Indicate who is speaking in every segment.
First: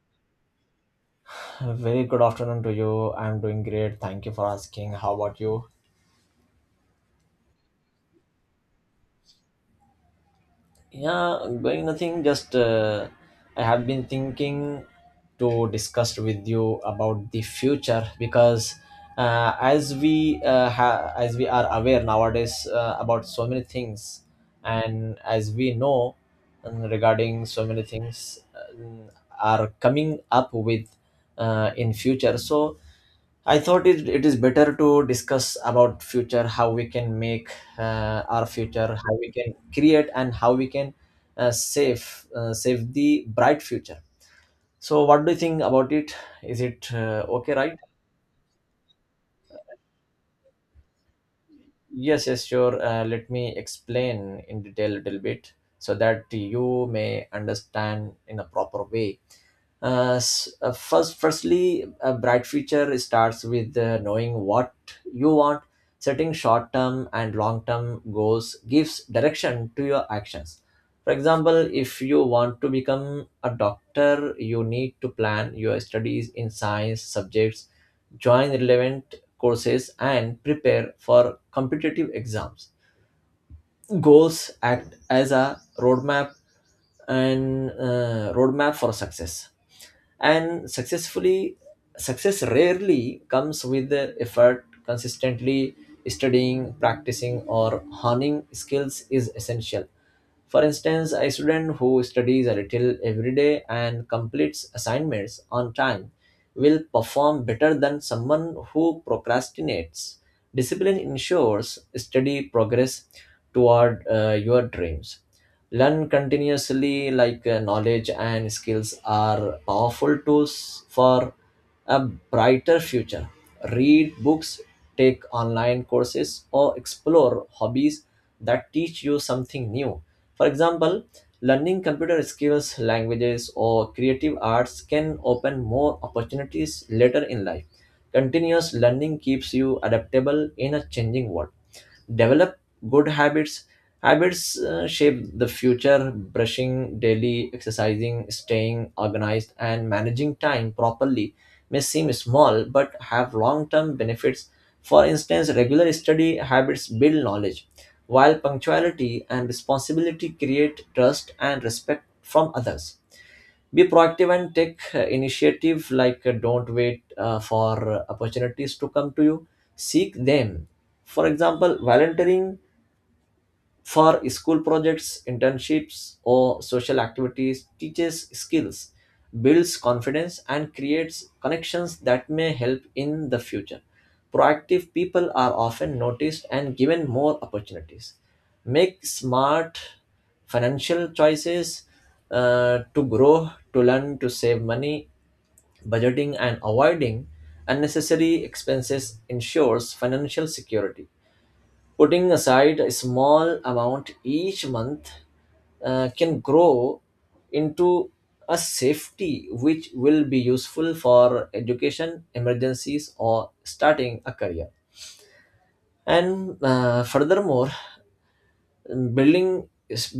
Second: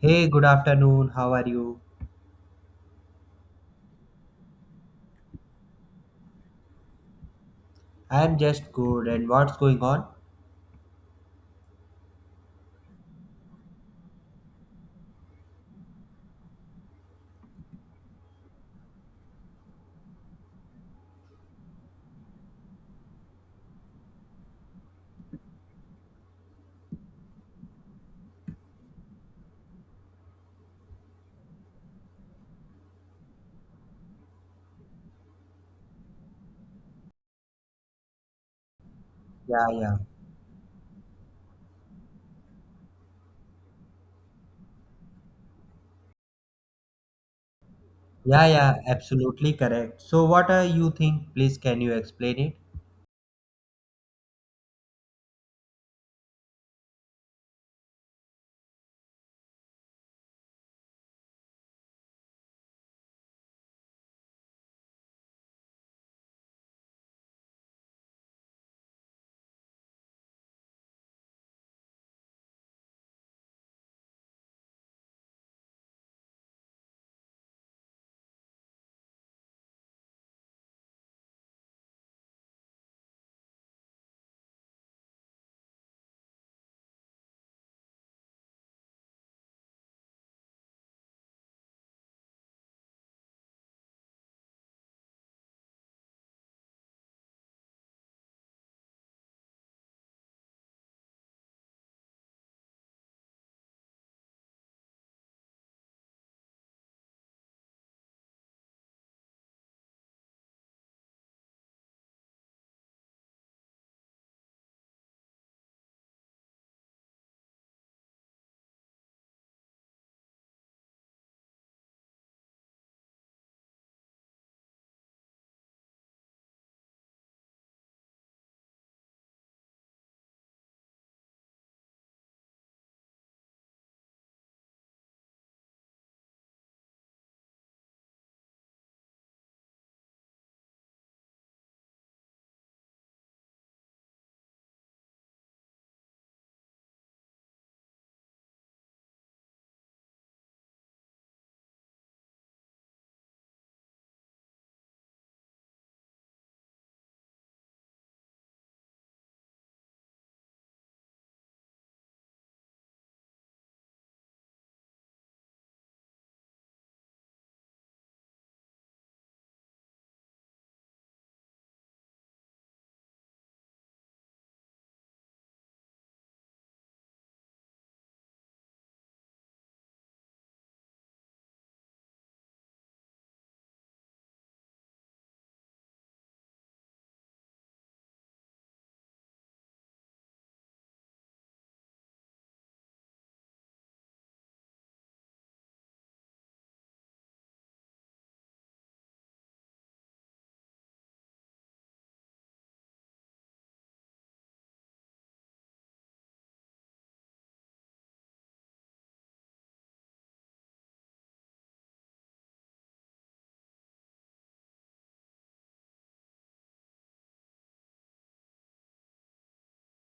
Speaker 1: Hey, good afternoon. How are
Speaker 2: A
Speaker 1: you?
Speaker 2: very good afternoon to you. I'm doing great. Thank you for asking. How about you?
Speaker 1: I am just good. And what's going on?
Speaker 2: Yeah, going nothing. Just I have been thinking to discuss with you about the future because as we as we are aware nowadays about so many things, and as we know regarding so many things um, are coming up with in future. So I thought it is better to discuss about future, how we can make our future, how we can
Speaker 1: Yeah, yeah.
Speaker 2: create, and how we can save save the bright future. So, what do you think about it? Is it okay, right?
Speaker 1: Yeah, yeah, absolutely correct. So, what are you think? Please, can you
Speaker 2: Yes,
Speaker 1: explain
Speaker 2: yes,
Speaker 1: it?
Speaker 2: sure. Let me explain in detail a little bit so that you may understand in a proper way. Firstly, a bright future starts with knowing what you want. Setting short-term and long-term goals gives direction to your actions. For example, if you want to become a doctor, you need to plan your studies in science subjects, join relevant courses, and prepare for competitive exams. Goals act as a roadmap, and roadmap for success and success rarely comes with the effort. Consistently studying, practicing, or honing skills is essential. For instance, a student who studies a little every day and completes assignments on time will perform better than someone who procrastinates. Discipline ensures steady progress toward your dreams. Learn continuously, like knowledge and skills are powerful tools for a brighter future. Read books, take online courses, or explore hobbies that teach you something new. For example, learning computer skills, languages, or creative arts can open more opportunities later in life. Continuous learning keeps you adaptable in a changing world. Develop good habits. Shape the future, brushing daily, exercising, staying organized, and managing time properly may seem small but have long-term benefits. For instance, regular study habits build knowledge, while punctuality and responsibility create trust and respect from others. Be proactive and take initiative, like don't wait for opportunities to come to you, seek them. For example, volunteering for school projects, internships, or social activities teaches skills, builds confidence, and creates connections that may help in the future. Proactive people are often noticed and given more opportunities. Make smart financial choices. To grow, to learn, to save money, budgeting, and avoiding unnecessary expenses ensures financial security. Putting aside a small amount each month can grow into a safety which will be useful for education, emergencies, or starting a career. And furthermore, building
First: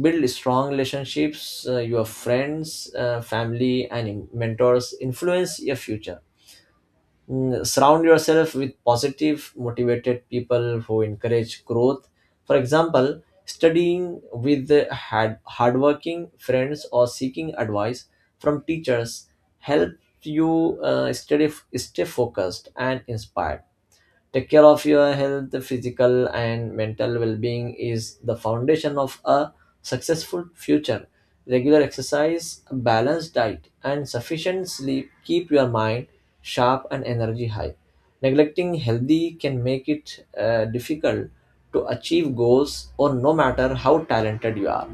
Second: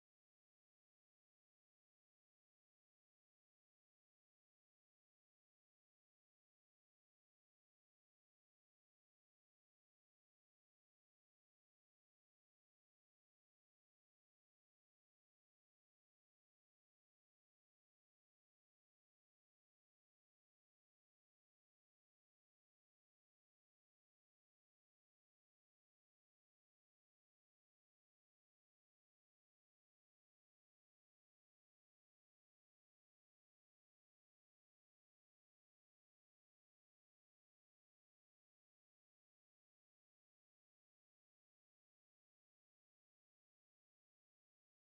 Speaker 2: build strong relationships. Your friends, family, and mentors influence your future. Mm, surround yourself with positive motivated people who encourage growth. For example, studying with the hardworking friends or seeking advice from teachers help you study, stay focused and inspired. Take care of your health, physical and mental well being is the foundation of a successful future. Regular exercise, a balanced diet, and sufficient sleep keep your mind sharp and energy high. Neglecting healthy can make it difficult to achieve goals, or no matter how talented you are.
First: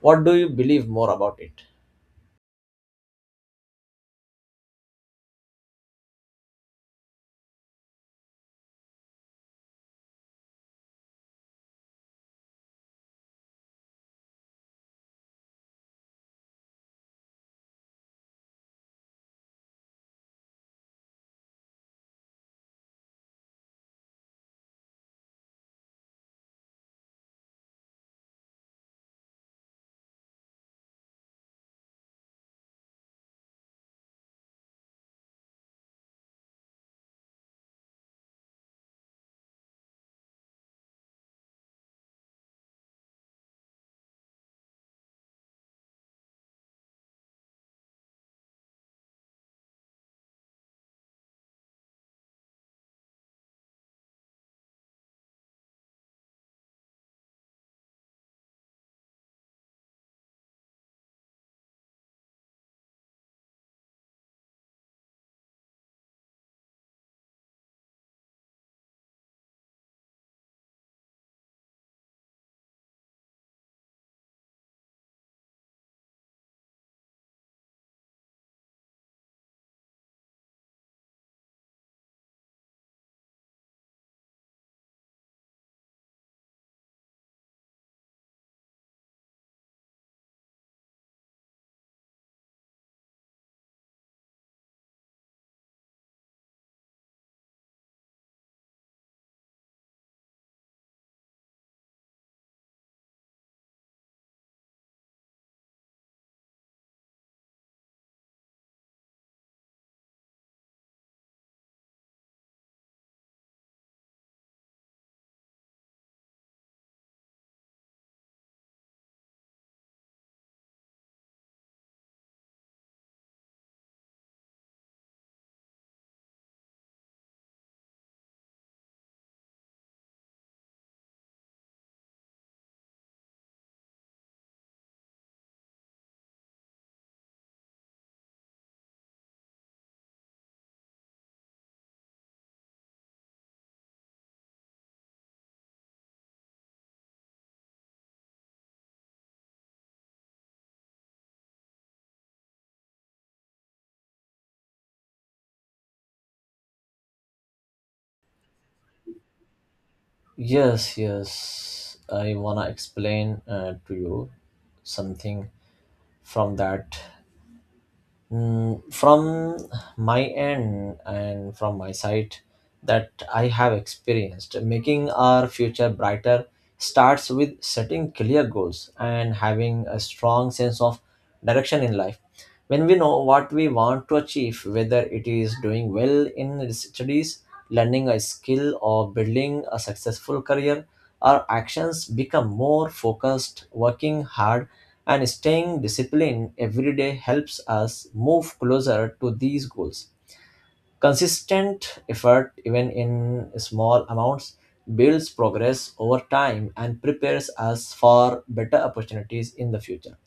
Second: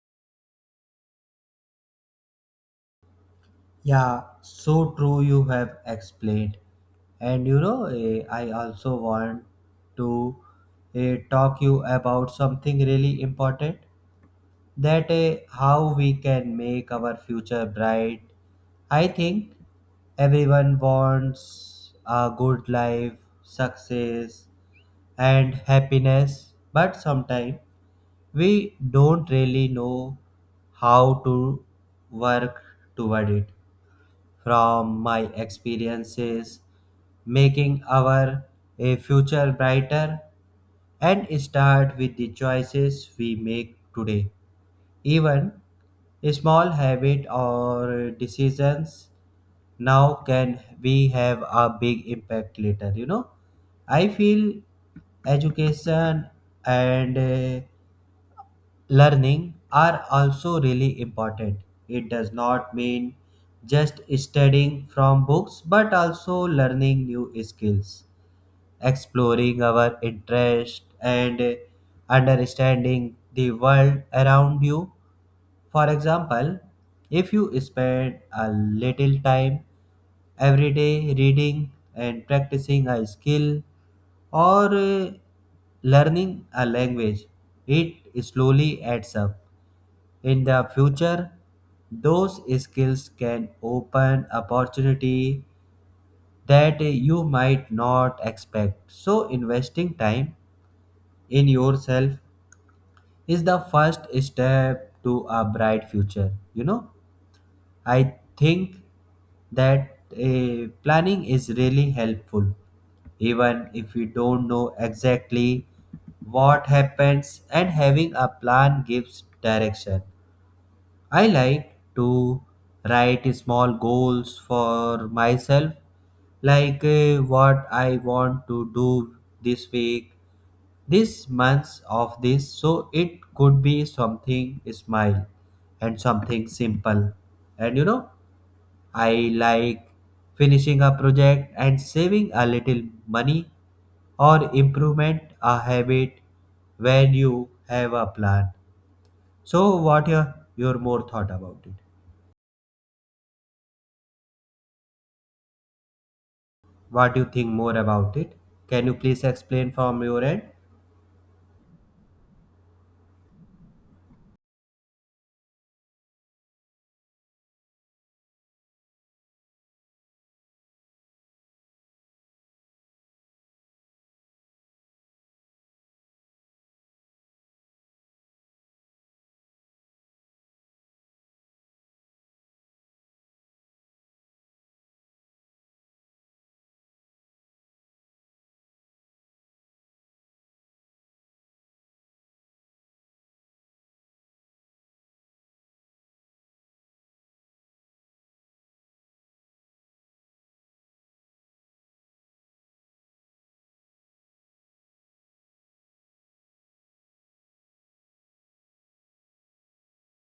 Speaker 2: What do you believe more about it?
Speaker 1: Yeah, so true you have explained. And I also want to talk you about something really important. That How we can make our future bright. I think everyone wants a good life, success, and happiness, but sometimes we don't really know how to work toward it. From my experiences, making our a future brighter and start with the choices we make today. Even small habits or decisions now can we have a big impact later. I feel education and learning are also really important. It does not mean just studying from books but also learning new skills, exploring our interest and understanding the world around you. For example, if you spend a little time every day reading and practicing a skill or learning a language, it slowly adds up. In the future, those skills can open opportunity that you might not expect. So, investing time in yourself is the first step to a bright future. I think that planning is really helpful, even if you don't know exactly what happens, and having a plan gives direction. I like to write small goals for myself, like what I want to do this week, this month of this, so it could be something smile and something simple. And I like finishing a project and saving a little money or improvement a habit when you have a plan. So what your more thought about it? What do you think more about it? Can you please explain from your end?
Speaker 2: Yes, yes. I wanna explain to you something from that. Mm, from my end and from my side, that I have experienced making our future brighter starts with setting clear goals and having a strong sense of direction in life. When we know what we want to achieve, whether it is doing well in studies, learning a skill, or building a successful career, our actions become more focused. Working hard and staying disciplined every day helps us move closer to these goals. Consistent effort, even in small amounts, builds progress over time and prepares us for better opportunities in the future.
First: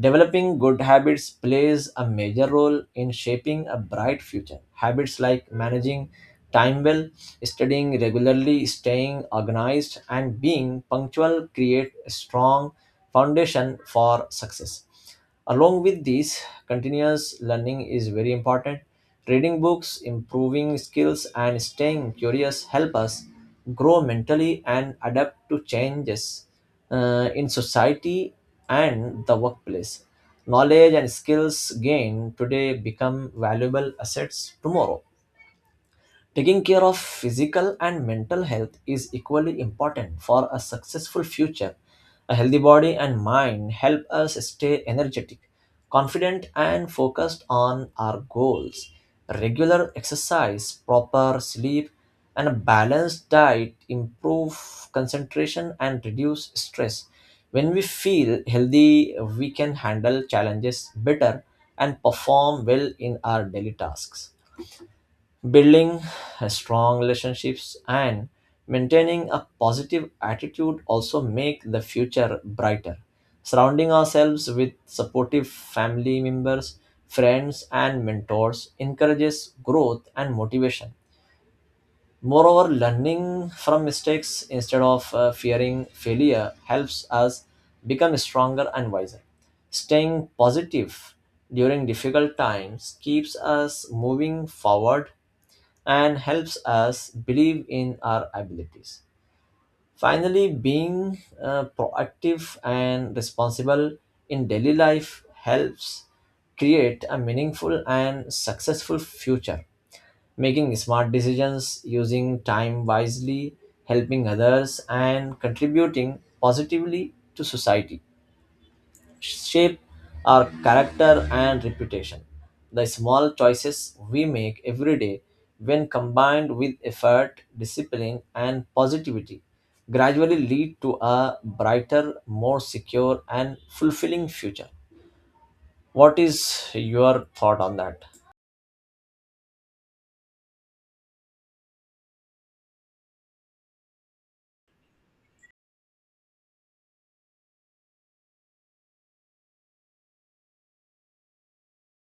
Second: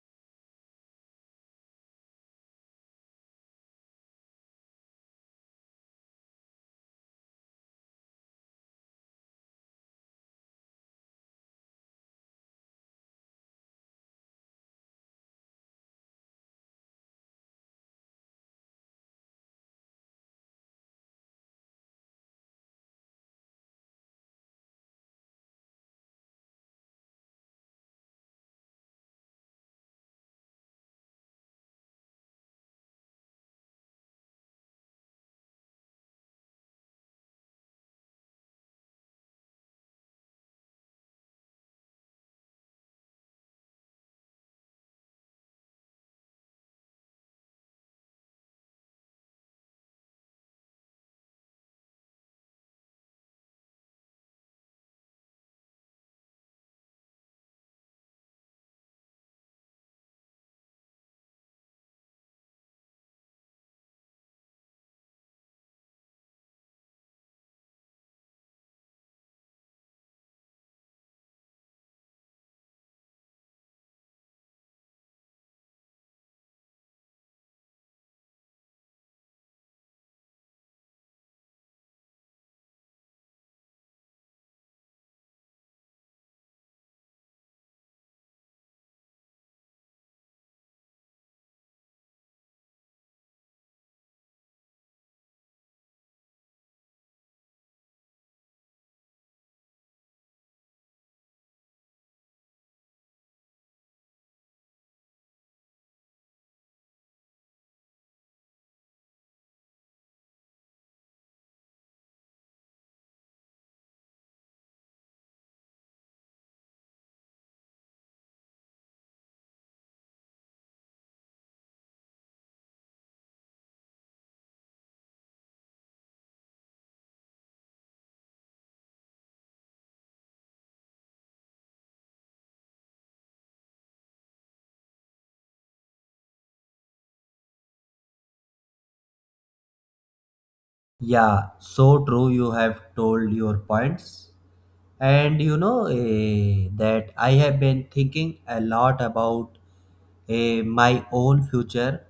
Speaker 2: Developing good habits plays a major role in shaping a bright future. Habits like managing time well, studying regularly, staying organized, and being punctual create a strong foundation for success. Along with this, continuous learning is very important. Reading books, improving skills, and staying curious help us grow mentally and adapt to changes in society and the workplace. Knowledge and skills gained today become valuable assets tomorrow. Taking care of physical and mental health is equally important for a successful future. A healthy body and mind help us stay energetic, confident, and focused on our goals. Regular exercise, proper sleep, and a balanced diet improve concentration and reduce stress. When we feel healthy, we can handle challenges better and perform well in our daily tasks. Building strong relationships and maintaining a positive attitude also make the future brighter. Surrounding ourselves with supportive family members, friends, and mentors encourages growth and motivation. Moreover, learning from mistakes instead of fearing failure helps us become stronger and wiser. Staying positive during difficult times keeps us moving forward and helps us believe in our abilities. Finally, being proactive and responsible in daily life helps create a meaningful and successful future. Making smart decisions, using time wisely, helping others, and contributing positively to society shape our character and reputation. The small choices we make every day, when combined with effort, discipline, and positivity, gradually lead to a brighter, more secure, and fulfilling future. What is your thought on that?
Speaker 1: Yeah, so true you have told your points. And that I have been thinking a lot about my own future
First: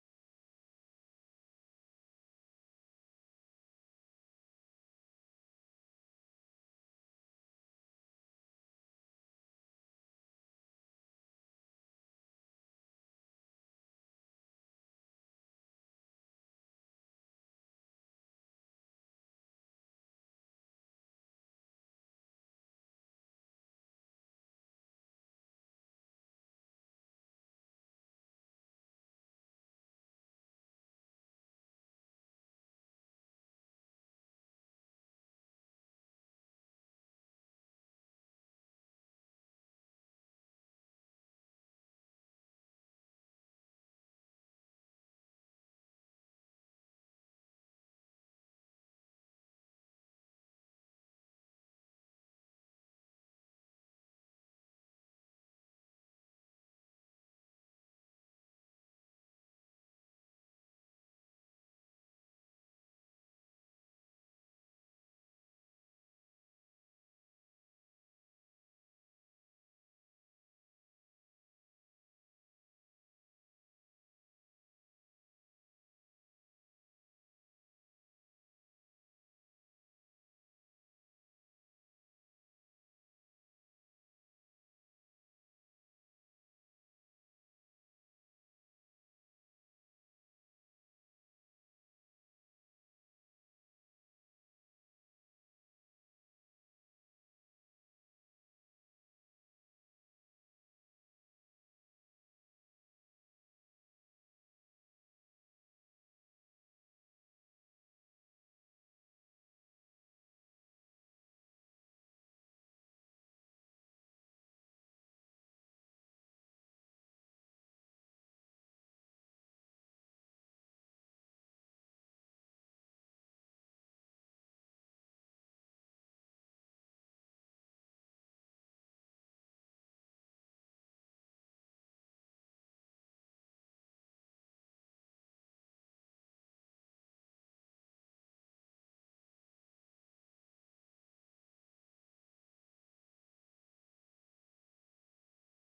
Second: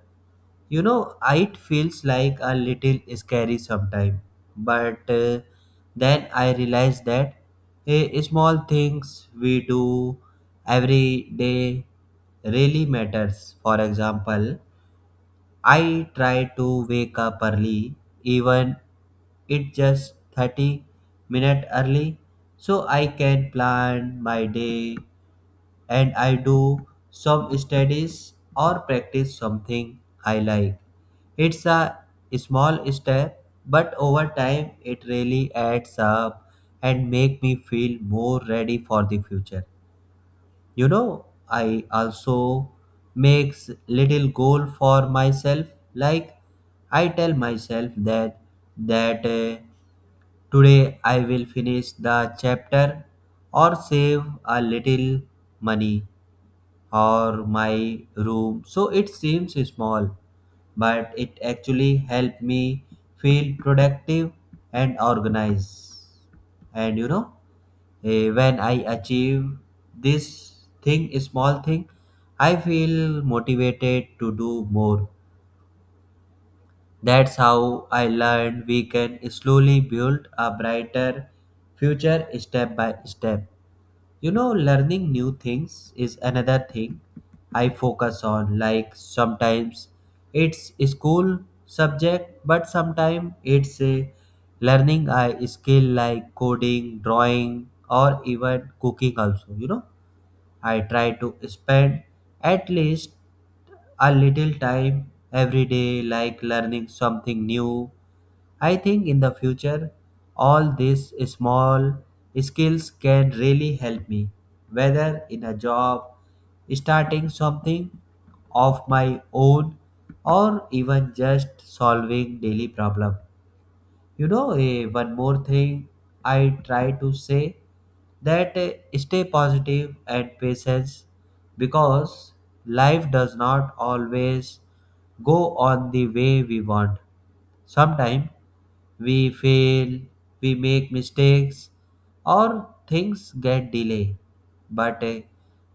Speaker 1: you know It feels like a little scary sometimes, but then I realize that small things we do every day really matters. For example, I try to wake up early, even it just 30 minutes early, so I can plan my day and I do some studies or practice something I like. It's a small step, but over time it really adds up and make me feel more ready for the future. You know, I also makes little goal for myself, like I tell myself that today I will finish the chapter or save a little money or my room. So it seems small, but it actually helped me feel productive and organized. And when I achieve this thing, small thing, I feel motivated to do more. That's how I learned we can slowly build a brighter future step by step. Learning new things is another thing I focus on. Like sometimes it's a school subject, but sometimes it's a learning a skill like coding, drawing, or even cooking also. I try to spend at least a little time every day like learning something new. I think in the future, all these small skills can really help me, whether in a job, starting something of my own, or even just solving daily problem. One more thing I try to say that stay positive and patience, because life does not always go on the way we want. Sometimes we fail, we make mistakes, or things get delayed. But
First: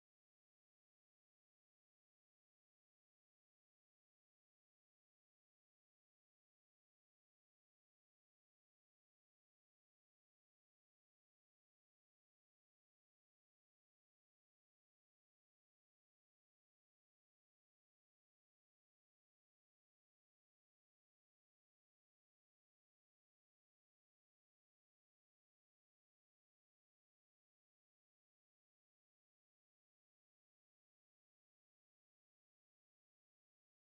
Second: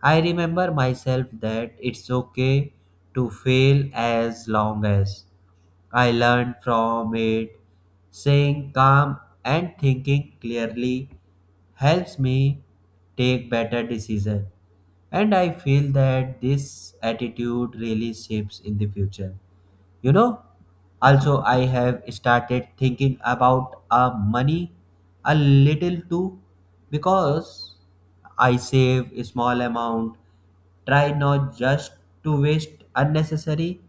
Speaker 1: I remember myself that it's okay to fail as long as I learn from it. Staying calm and thinking clearly helps me take better decisions. And I feel that this attitude really shapes in the future. You know, also I have started thinking about money a little too, because I save a small amount, try not just to waste unnecessary,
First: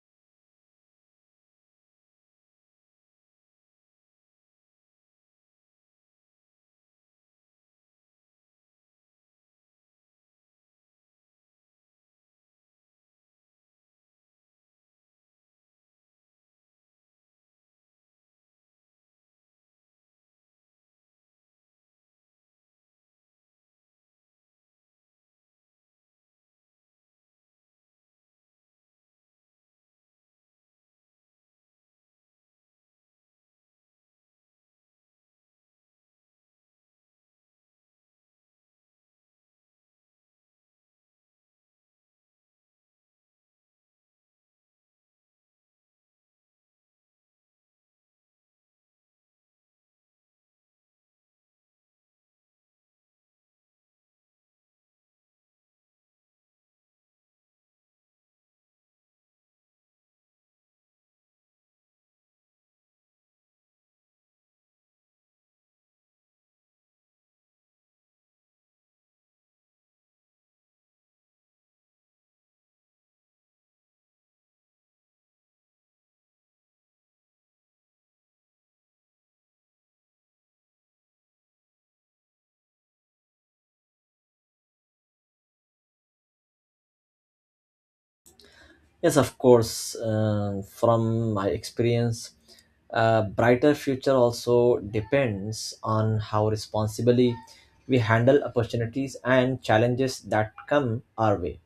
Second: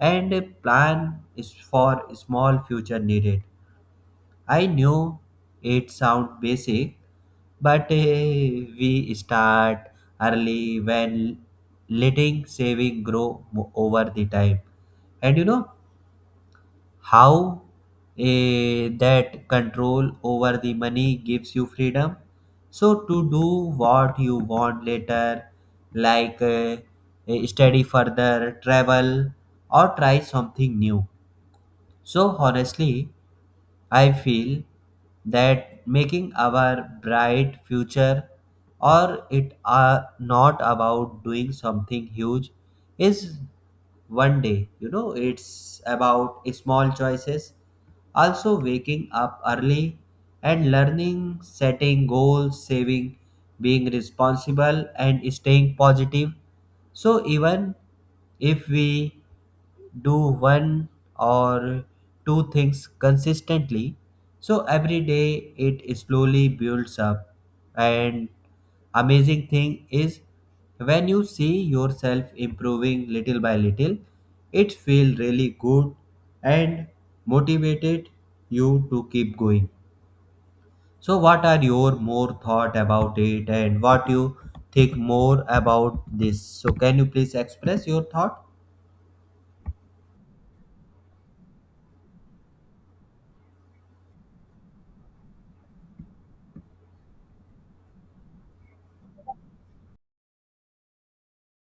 Speaker 1: and a plan is for small future needed. I know it sound basic, but we start early when letting saving over the time. And how that control over the money gives you freedom so to do what you want later, like study further, travel, or try something new. So honestly I feel that making our bright future or it are not about doing something huge is one day. It's about small choices, also waking up early, and learning, setting goals, saving, being responsible, and staying positive. So even if we do one or two things consistently, so every day it slowly builds up. And amazing thing is when you see yourself improving little by little, it feels really good and motivated you to keep going. So, what are your more thought about it, and what you think more about this? So, can you please express your thought?
Speaker 2: Yes, of course. From my experience, a brighter future also depends on how responsibly we handle opportunities and challenges that come our way.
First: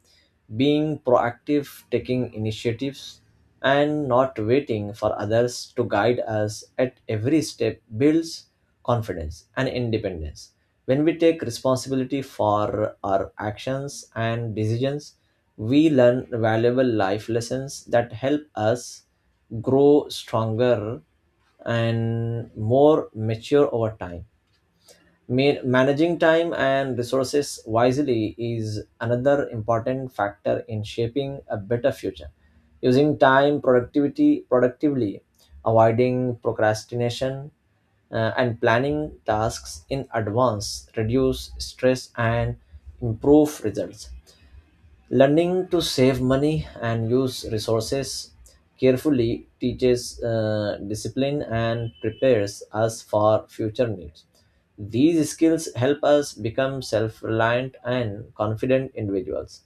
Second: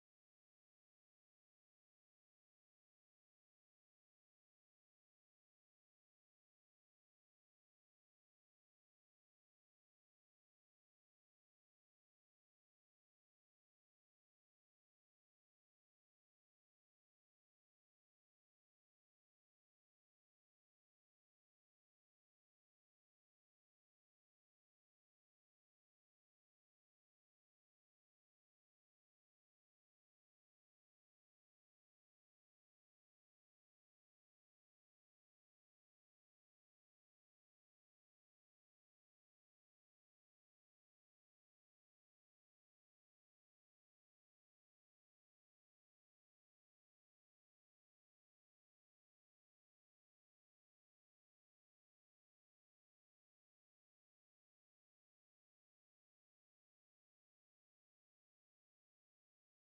Speaker 2: Being proactive, taking initiatives, and not waiting for others to guide us at every step builds confidence and independence. When we take responsibility for our actions and decisions, we learn valuable life lessons that help us grow stronger and more mature over time. Managing time and resources wisely is another important factor in shaping a better future. Using time productivity productively, avoiding procrastination, and planning tasks in advance reduce stress and improve results. Learning to save money and use resources carefully teaches discipline and prepares us for future needs. These skills help us become self reliant and confident individuals.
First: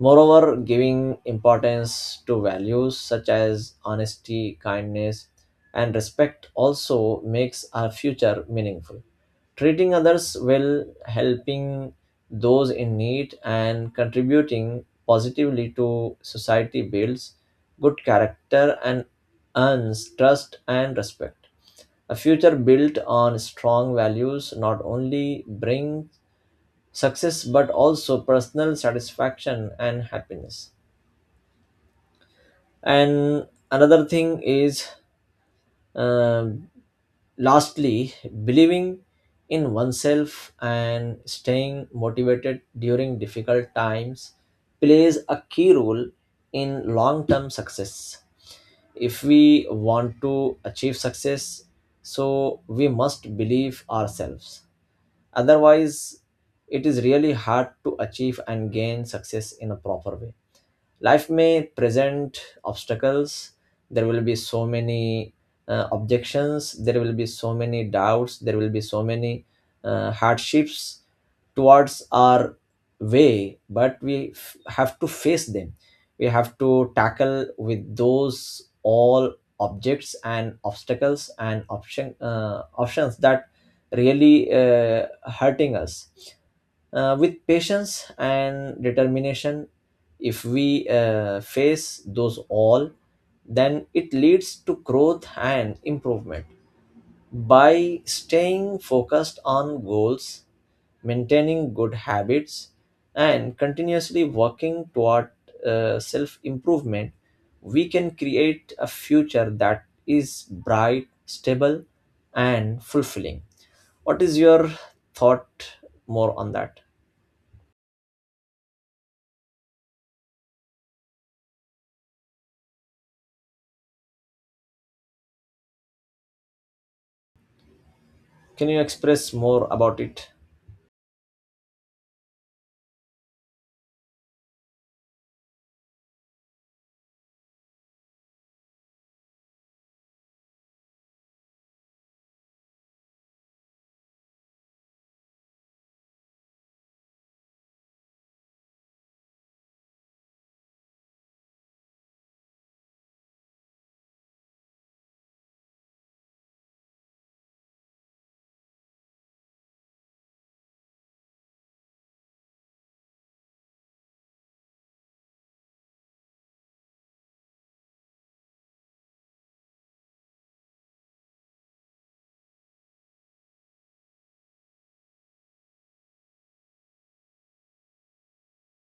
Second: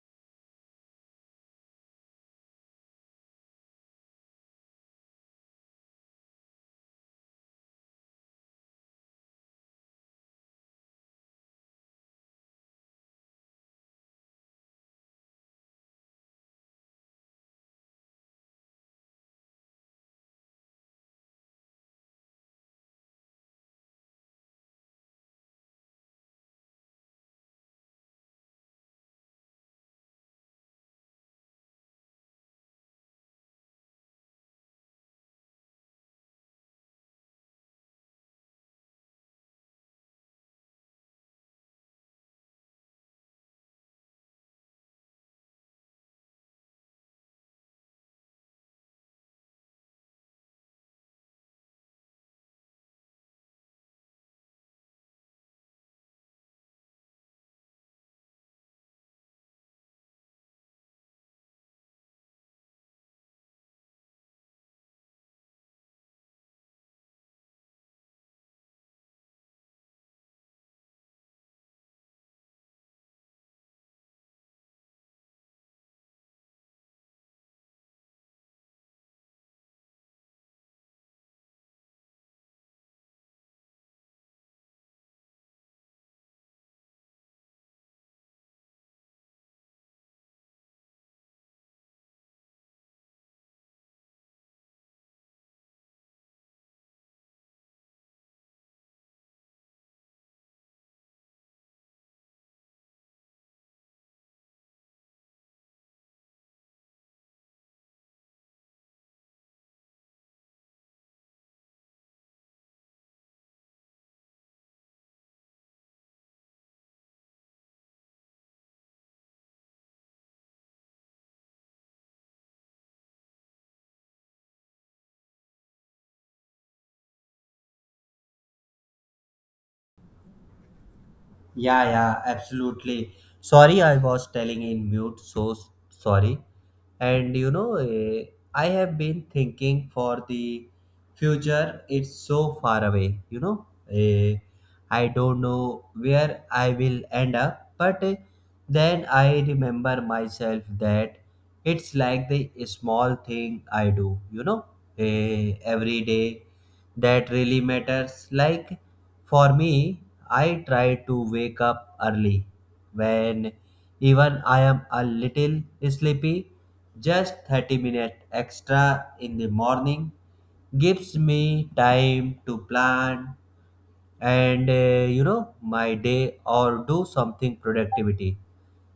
Speaker 2: Moreover, giving importance to values such as honesty, kindness, and respect also makes our future meaningful. Treating others well, helping those in need, and contributing positively to society builds good character and earns trust and respect. A future built on strong values not only brings success but also personal satisfaction and happiness. And another thing is, um, lastly, believing in oneself and staying motivated during difficult times plays a key role in long term success. If we want to achieve success, so we must believe ourselves, otherwise it is really hard to achieve and gain success in a proper way. Life may present obstacles, there will be so many objections, there will be so many doubts, there will be so many hardships towards our way, but we have to face them. We have to tackle with those all objects and obstacles and options that really hurting us with patience and determination. If we face those all, then it leads to growth and improvement. By staying focused on goals, maintaining good habits, and continuously working toward self improvement, we can create a future that is bright, stable, and fulfilling. What is your thought more on that? Can you express more about it?
Speaker 1: Yeah, yeah, absolutely. Sorry, I was telling in mute, so sorry. And I have been thinking for the future, it's so far away. Eh, I don't know where I will end up, but then I remember myself that it's like the small thing I do, every day, that really matters. Like for me, I try to wake up early when even I am a little sleepy. Just 30 minutes extra in the morning gives me time to plan and my day or do something productivity,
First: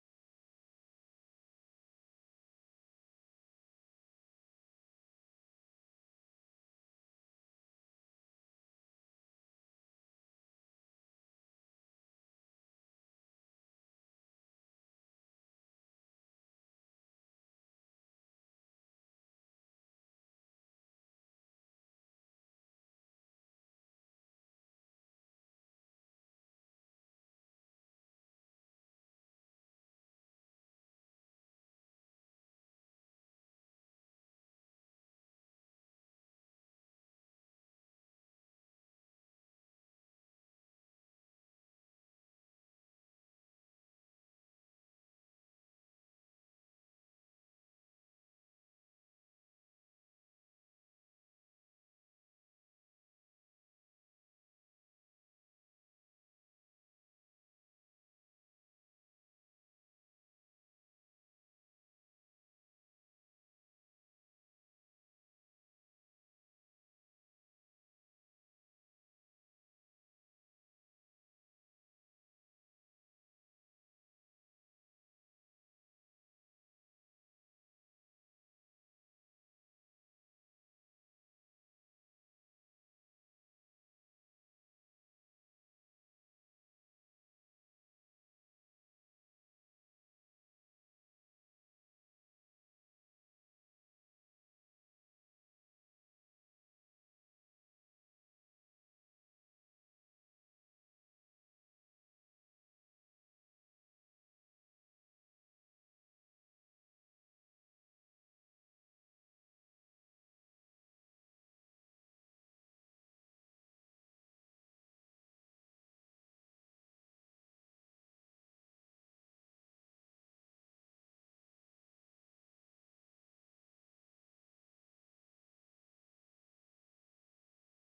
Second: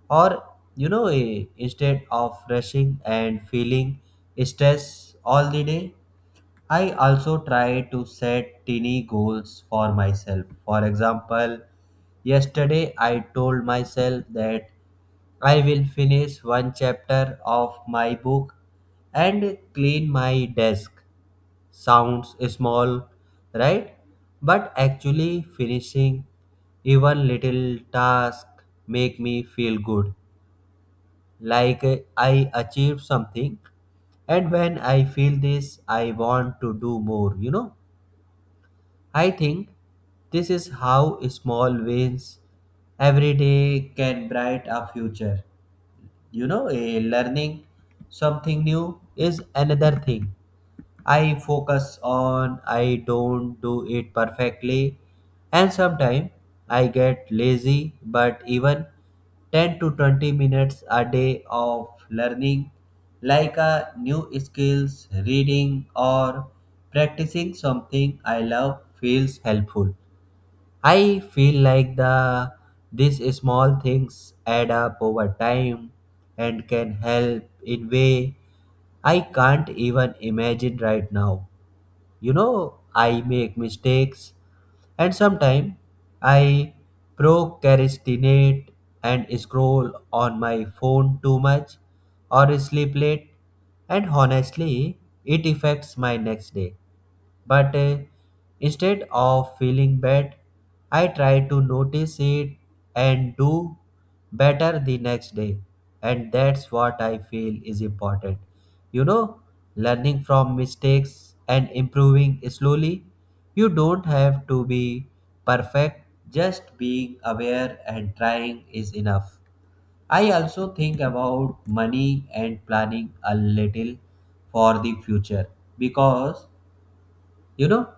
Speaker 1: or instead of rushing and feeling stress all the day. I also try to set tiny goals for myself. For example, yesterday I told myself that I will finish one chapter of my book and clean my desk. Sounds small, right? But actually finishing even little task make me feel good, like I achieved something. And when I feel this, I want to do more. I think this is how small wins every day can bright a future. You know, a learning something new is another thing I focus on. I don't do it perfectly, and sometimes I get lazy, but even 10 to 20 minutes a day of learning, like a new skills, reading, or practicing something I love, feels helpful. I feel like the these small things add up over time and can help in way I can't even imagine right now. You know, I make mistakes and sometimes I procrastinate and scroll on my phone too much or sleep late, and honestly it affects my next day. But instead of feeling bad, I try to notice it and do better the next day. And that's what I feel is important. You know, learning from mistakes and improving slowly. You don't have to be perfect, just being aware and trying is enough. I also think about money and planning a little for the future, because you know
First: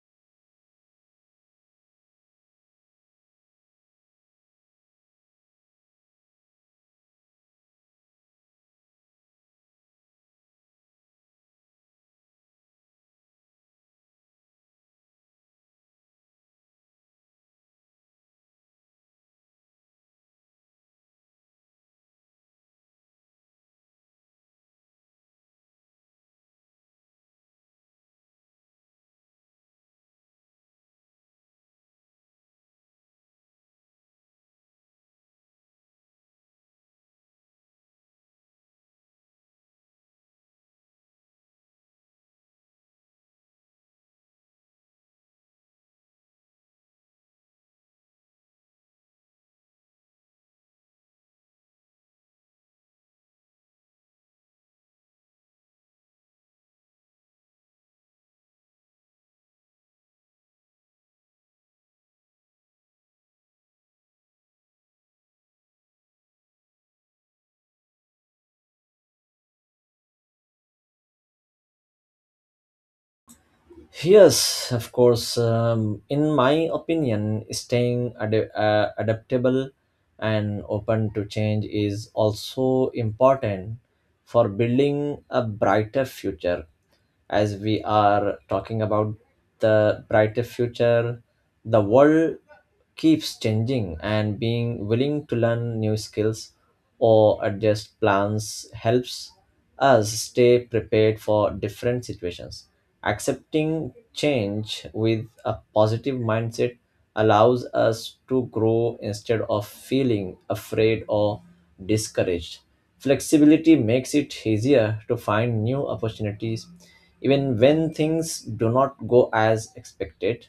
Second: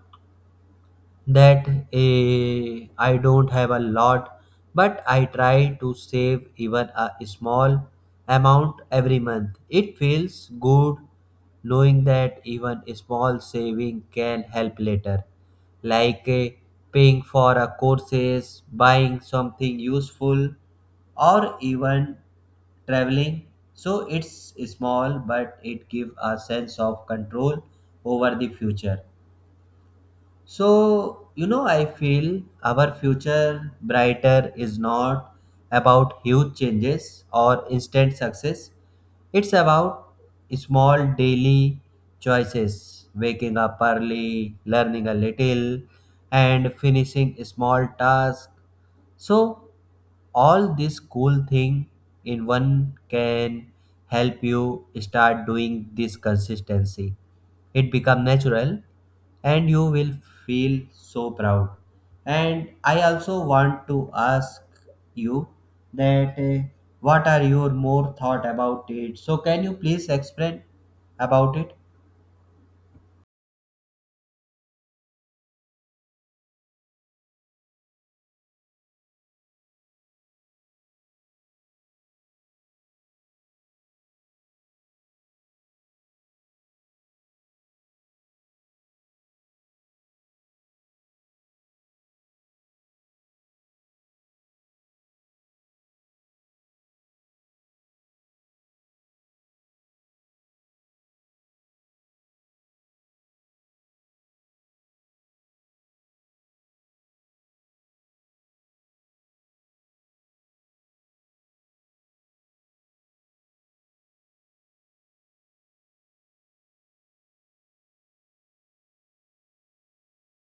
Speaker 1: that I don't have a lot, but I try to save even a small amount every month. It feels good knowing that even a small saving can help later, like paying for a courses, buying something useful, or even traveling. So it's small, but it gives a sense of control over the future. So, you know, I feel our future brighter is not about huge changes or instant success. It's about small daily choices, waking up early, learning a little, and finishing small tasks. So, all this cool thing in one can help you start doing this consistency. It become natural and you will feel so proud. And I also want to ask you that what are your more thought about it? So can you please explain about it?
Speaker 2: Yes, of course. In my opinion, staying adaptable and open to change is also important for building a brighter future. As we are talking about the brighter future, the world keeps changing, and being willing to learn new skills or adjust plans helps us stay prepared for different situations. Accepting change with a positive mindset allows us to grow instead of feeling afraid or discouraged. Flexibility makes it easier to find new opportunities even when things do not go as expected.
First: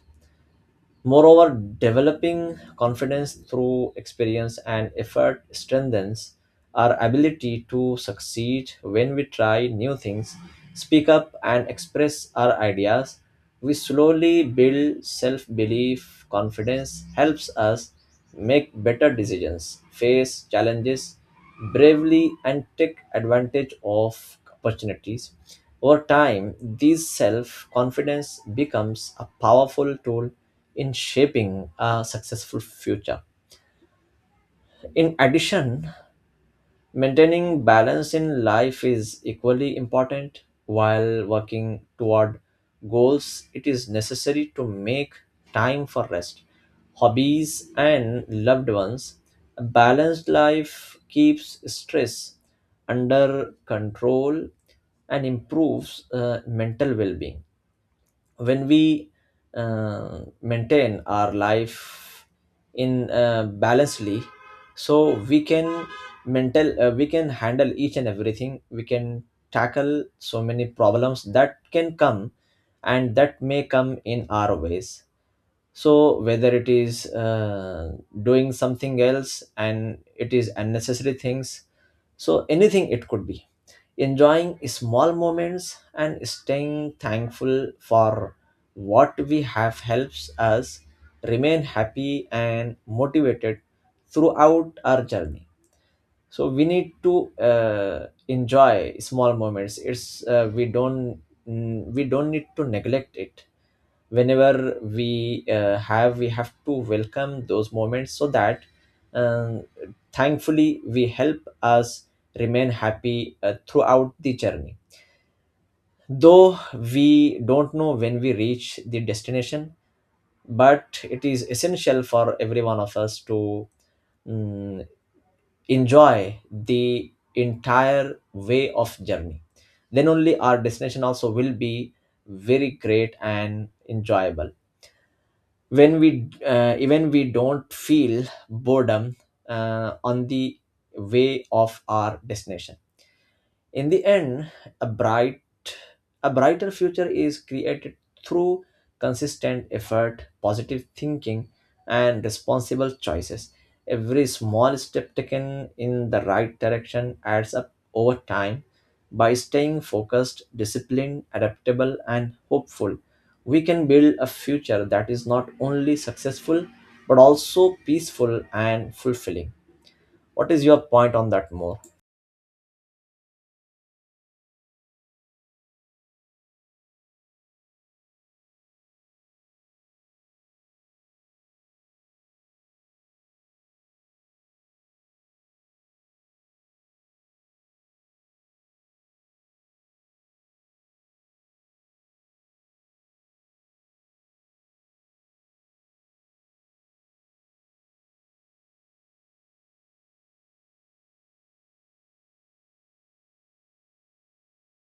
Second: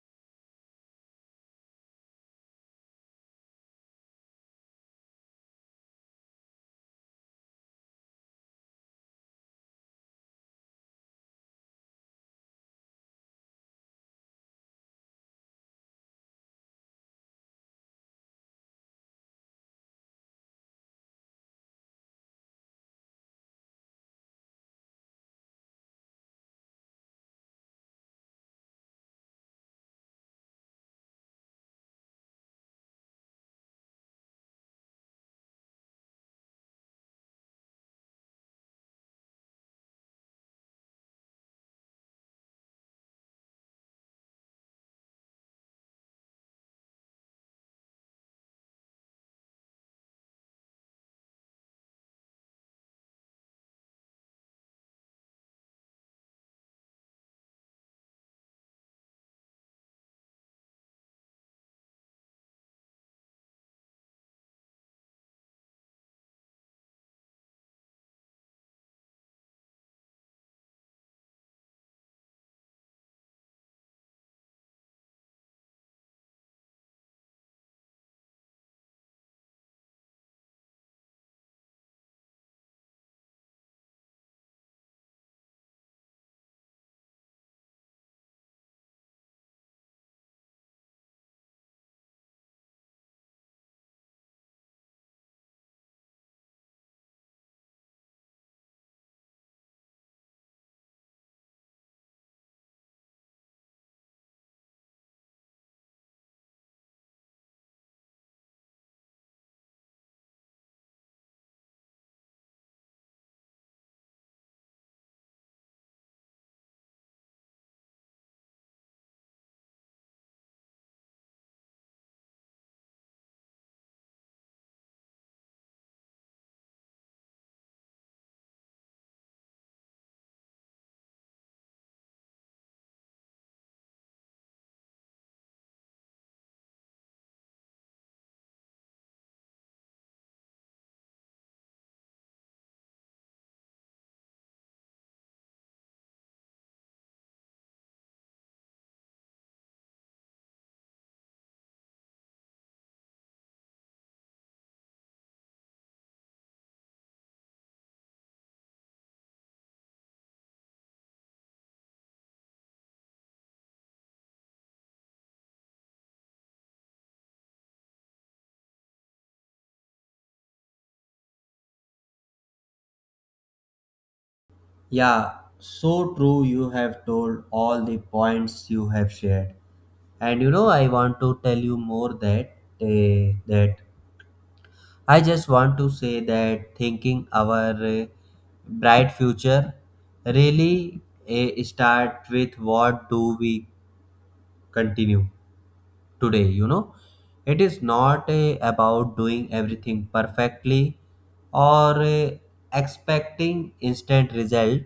Speaker 2: Moreover, developing confidence through experience and effort strengthens our ability to succeed. When we try new things, speak up, and express our ideas, we slowly build self belief. Confidence helps us make better decisions, face challenges bravely, and take advantage of opportunities. Over time, this self confidence becomes a powerful tool in shaping a successful future. In addition, maintaining balance in life is equally important. While working toward goals, it is necessary to make time for rest, hobbies, and loved ones. A balanced life keeps stress under control and improves mental well being. When we maintain our life in balancedly, so we can mental we can handle each and everything, we can tackle so many problems that can come and that may come in our ways. So whether it is doing something else and it is unnecessary things, so anything it could be, enjoying small moments and staying thankful for what we have helps us remain happy and motivated throughout our journey. So we need to enjoy small moments. It's we don't need to neglect it. Whenever we have we have to welcome those moments, so that um, thankfully we help us remain happy throughout the journey, though we don't know when we reach the destination. But it is essential for every one of us to mm, enjoy the entire way of journey. Then only our destination also will be very great and enjoyable, when we even we don't feel boredom on the way of our destination. In the end, a bright a brighter future is created through consistent effort, positive thinking, and responsible choices. Every small step taken in the right direction adds up over time. By staying focused, disciplined, adaptable, and hopeful, we can build a future that is not only successful but also peaceful and fulfilling. What is your point on that more?
Speaker 1: Yeah, so true you have told all the points you have shared. And I want to tell you more uh, that I just want to say that thinking our uh, bright future really start with what do we continue today. You know, it is not about doing everything perfectly or expecting instant result.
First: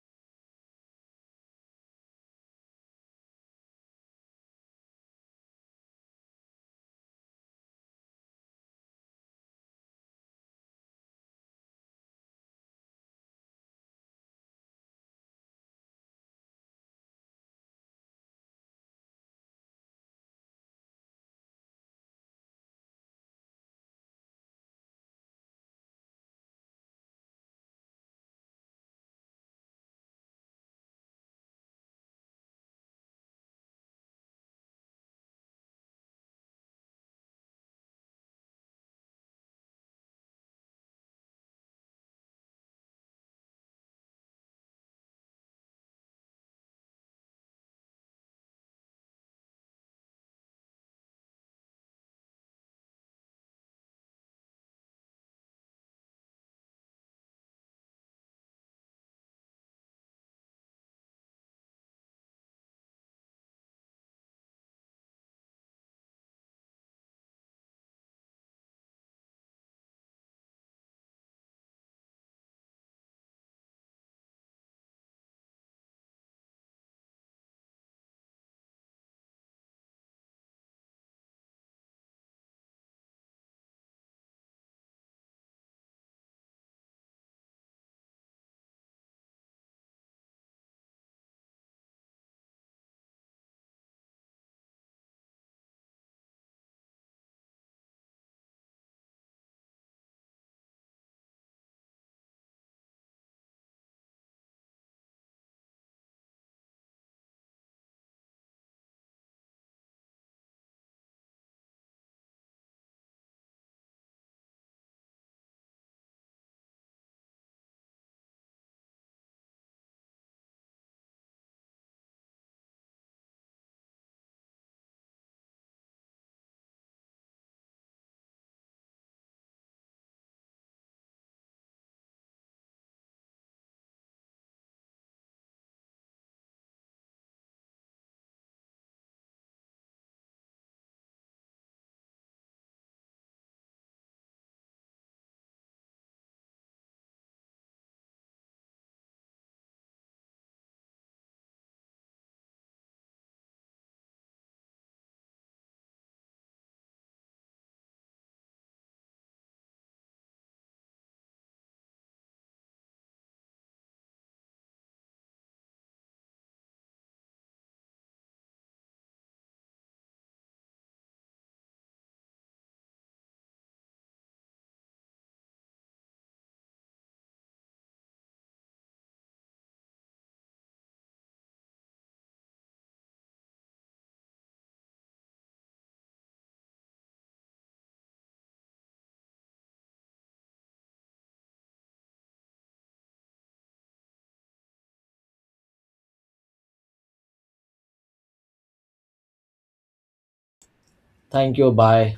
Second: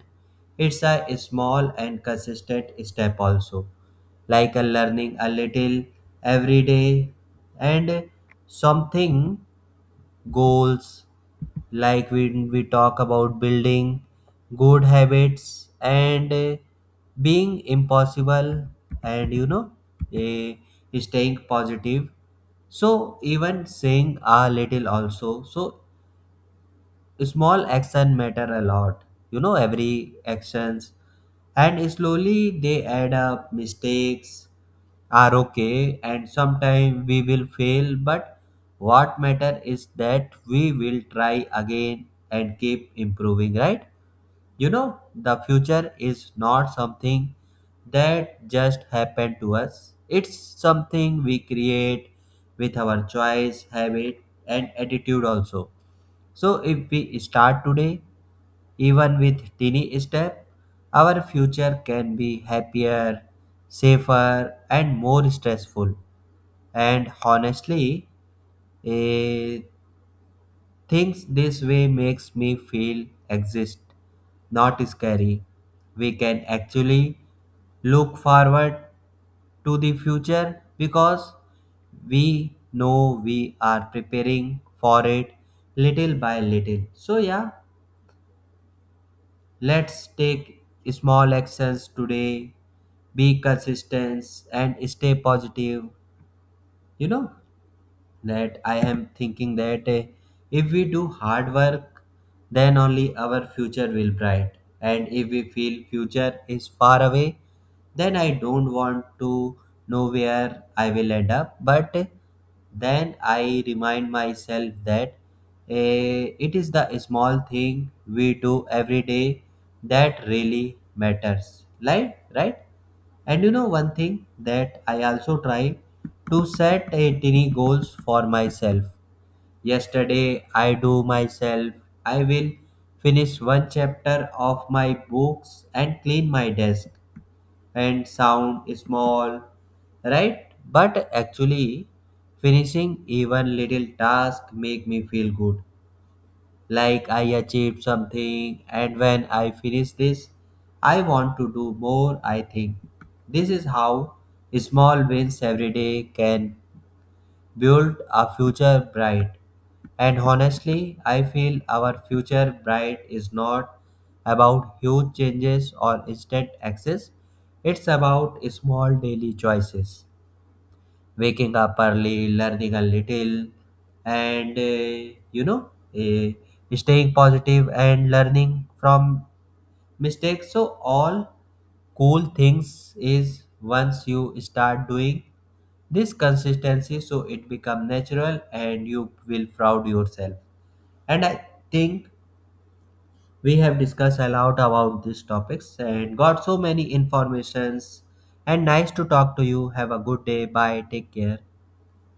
Speaker 1: It's a small and consistent step also, like a learning a little every day and something goals, like we talk about building good habits and being impossible. And eh, staying positive, so even saying a little also, so small action matter a lot. Every actions and slowly they add up. Mistakes are okay and sometimes we will fail, but what matter is that we will try again and keep improving, right? You know, the future is not something that just happened to us. It's something we create with our choice, habit, and attitude also. So if we start today, even with tiny step, our future can be happier, safer, and more stressful. And honestly, eh, things this way makes me feel exist, not scary. We can actually look forward to the future because we know we are preparing for it little by little. So yeah, let's take small actions today, be consistent and stay positive. You know, that I am thinking that if we do hard work, then only our future will bright. And if we feel future is far away, then I don't want to know where I will end up. But then I remind myself that it is the small thing we do every day that really matters. Like, right? And one thing that I also try to set a tiny goals for myself. Yesterday I do myself. I will finish one chapter of my books and clean my desk, and sound small, right? But actually finishing even little task make me feel good, like I achieved something, and when I finish this, I want to do more. I think this is how small wins every day can build a future bright. And honestly, I feel our future bright is not about huge changes or instant access. It's about small daily choices, waking up early, learning a little, and uh, staying positive and learning from mistakes. So, all cool things is once you start doing this consistency, so it become natural and you will proud yourself. And I think we have discussed a lot about these topics and got so many informations. And nice to talk to you. Have a good day. Bye, take care.
Speaker 2: Thank you. Bye.